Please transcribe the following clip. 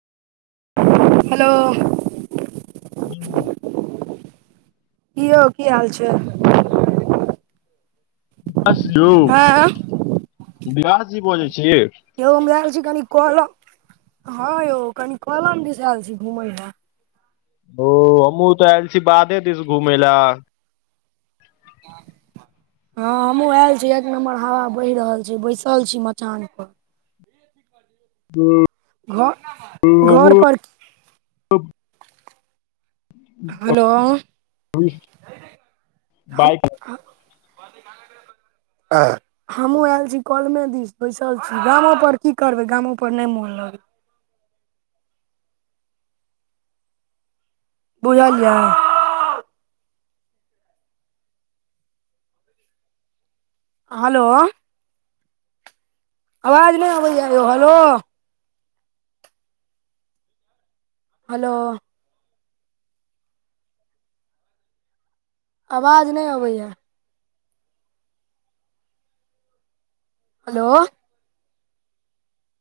Hello हू की यौ की हाल छै? बस यो हँ व्यास जी बजै छी। यौ हम आयल छी कनी कलम हँ यौ कनी कलम दिस आयल छी घूमय ले ओ हमहुँ तऽ आयल छी बाधे दिस घुमय लए हँ हमहु आयल छी एक नम्बर हवा बहि रहल छै बैसल छी मचान पर काज हूं घ घर पर की अभी हलो ह ह बाइक [unintelligible] हमहुं आयल छी कलमे दिस बैसल छी गामो पर की करबैय गामो पर नहि मोन लगैया। बुझलियै। हेलो। आवाज नहि अबैया यौ, हेलो। हेलो। आवाज नै अबैए। हेलो।